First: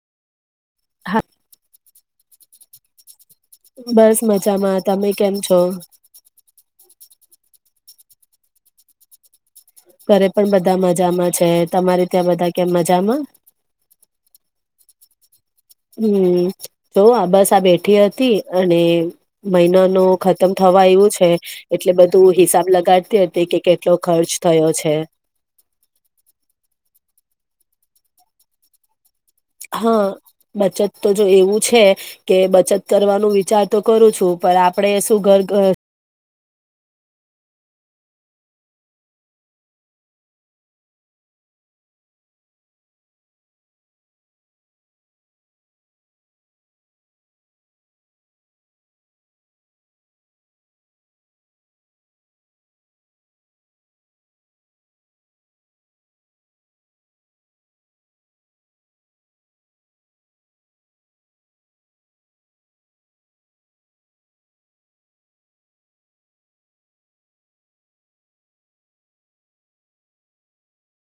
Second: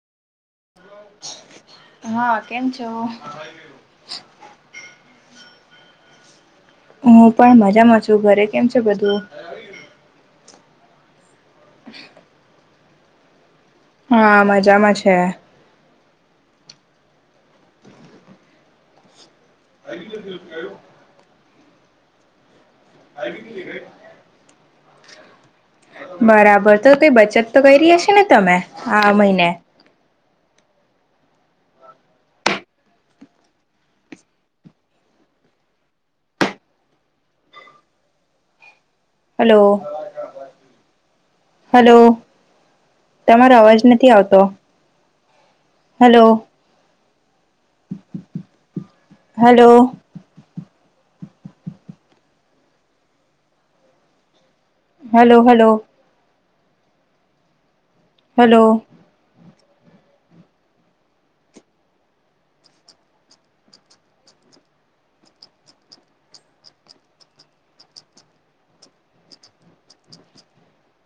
હા કેમ છો? બસ મજામાં તમે કેમ છો? હું પણ મજામાં છું ઘરે કેમ છે બધું? ઘરે પણ બધા મજામાં છે તમારે ત્યાં બધા કેમ મજામાં? હા મજામાં છે. હમ્મ તો આ બસ આ બેઠી હતી અને મહિના ન ખતમ થવા એવું છે, એટલે બધું હિસાબ લ કરતી હતી કે કેટલો ખર્ચ થયો છે. બરાબર તો કઈ બચત તો કરી હશે ને તમે, આ મહિના હા. બચત તો જો એવું છે, કે બચત કરવાનું વિચાર તો કરું છું પણ આપણે શું ઘર અ હલો. હલો તમારો અવાજ નથી આવતો. Hello. Hello. Hello hello. Hello.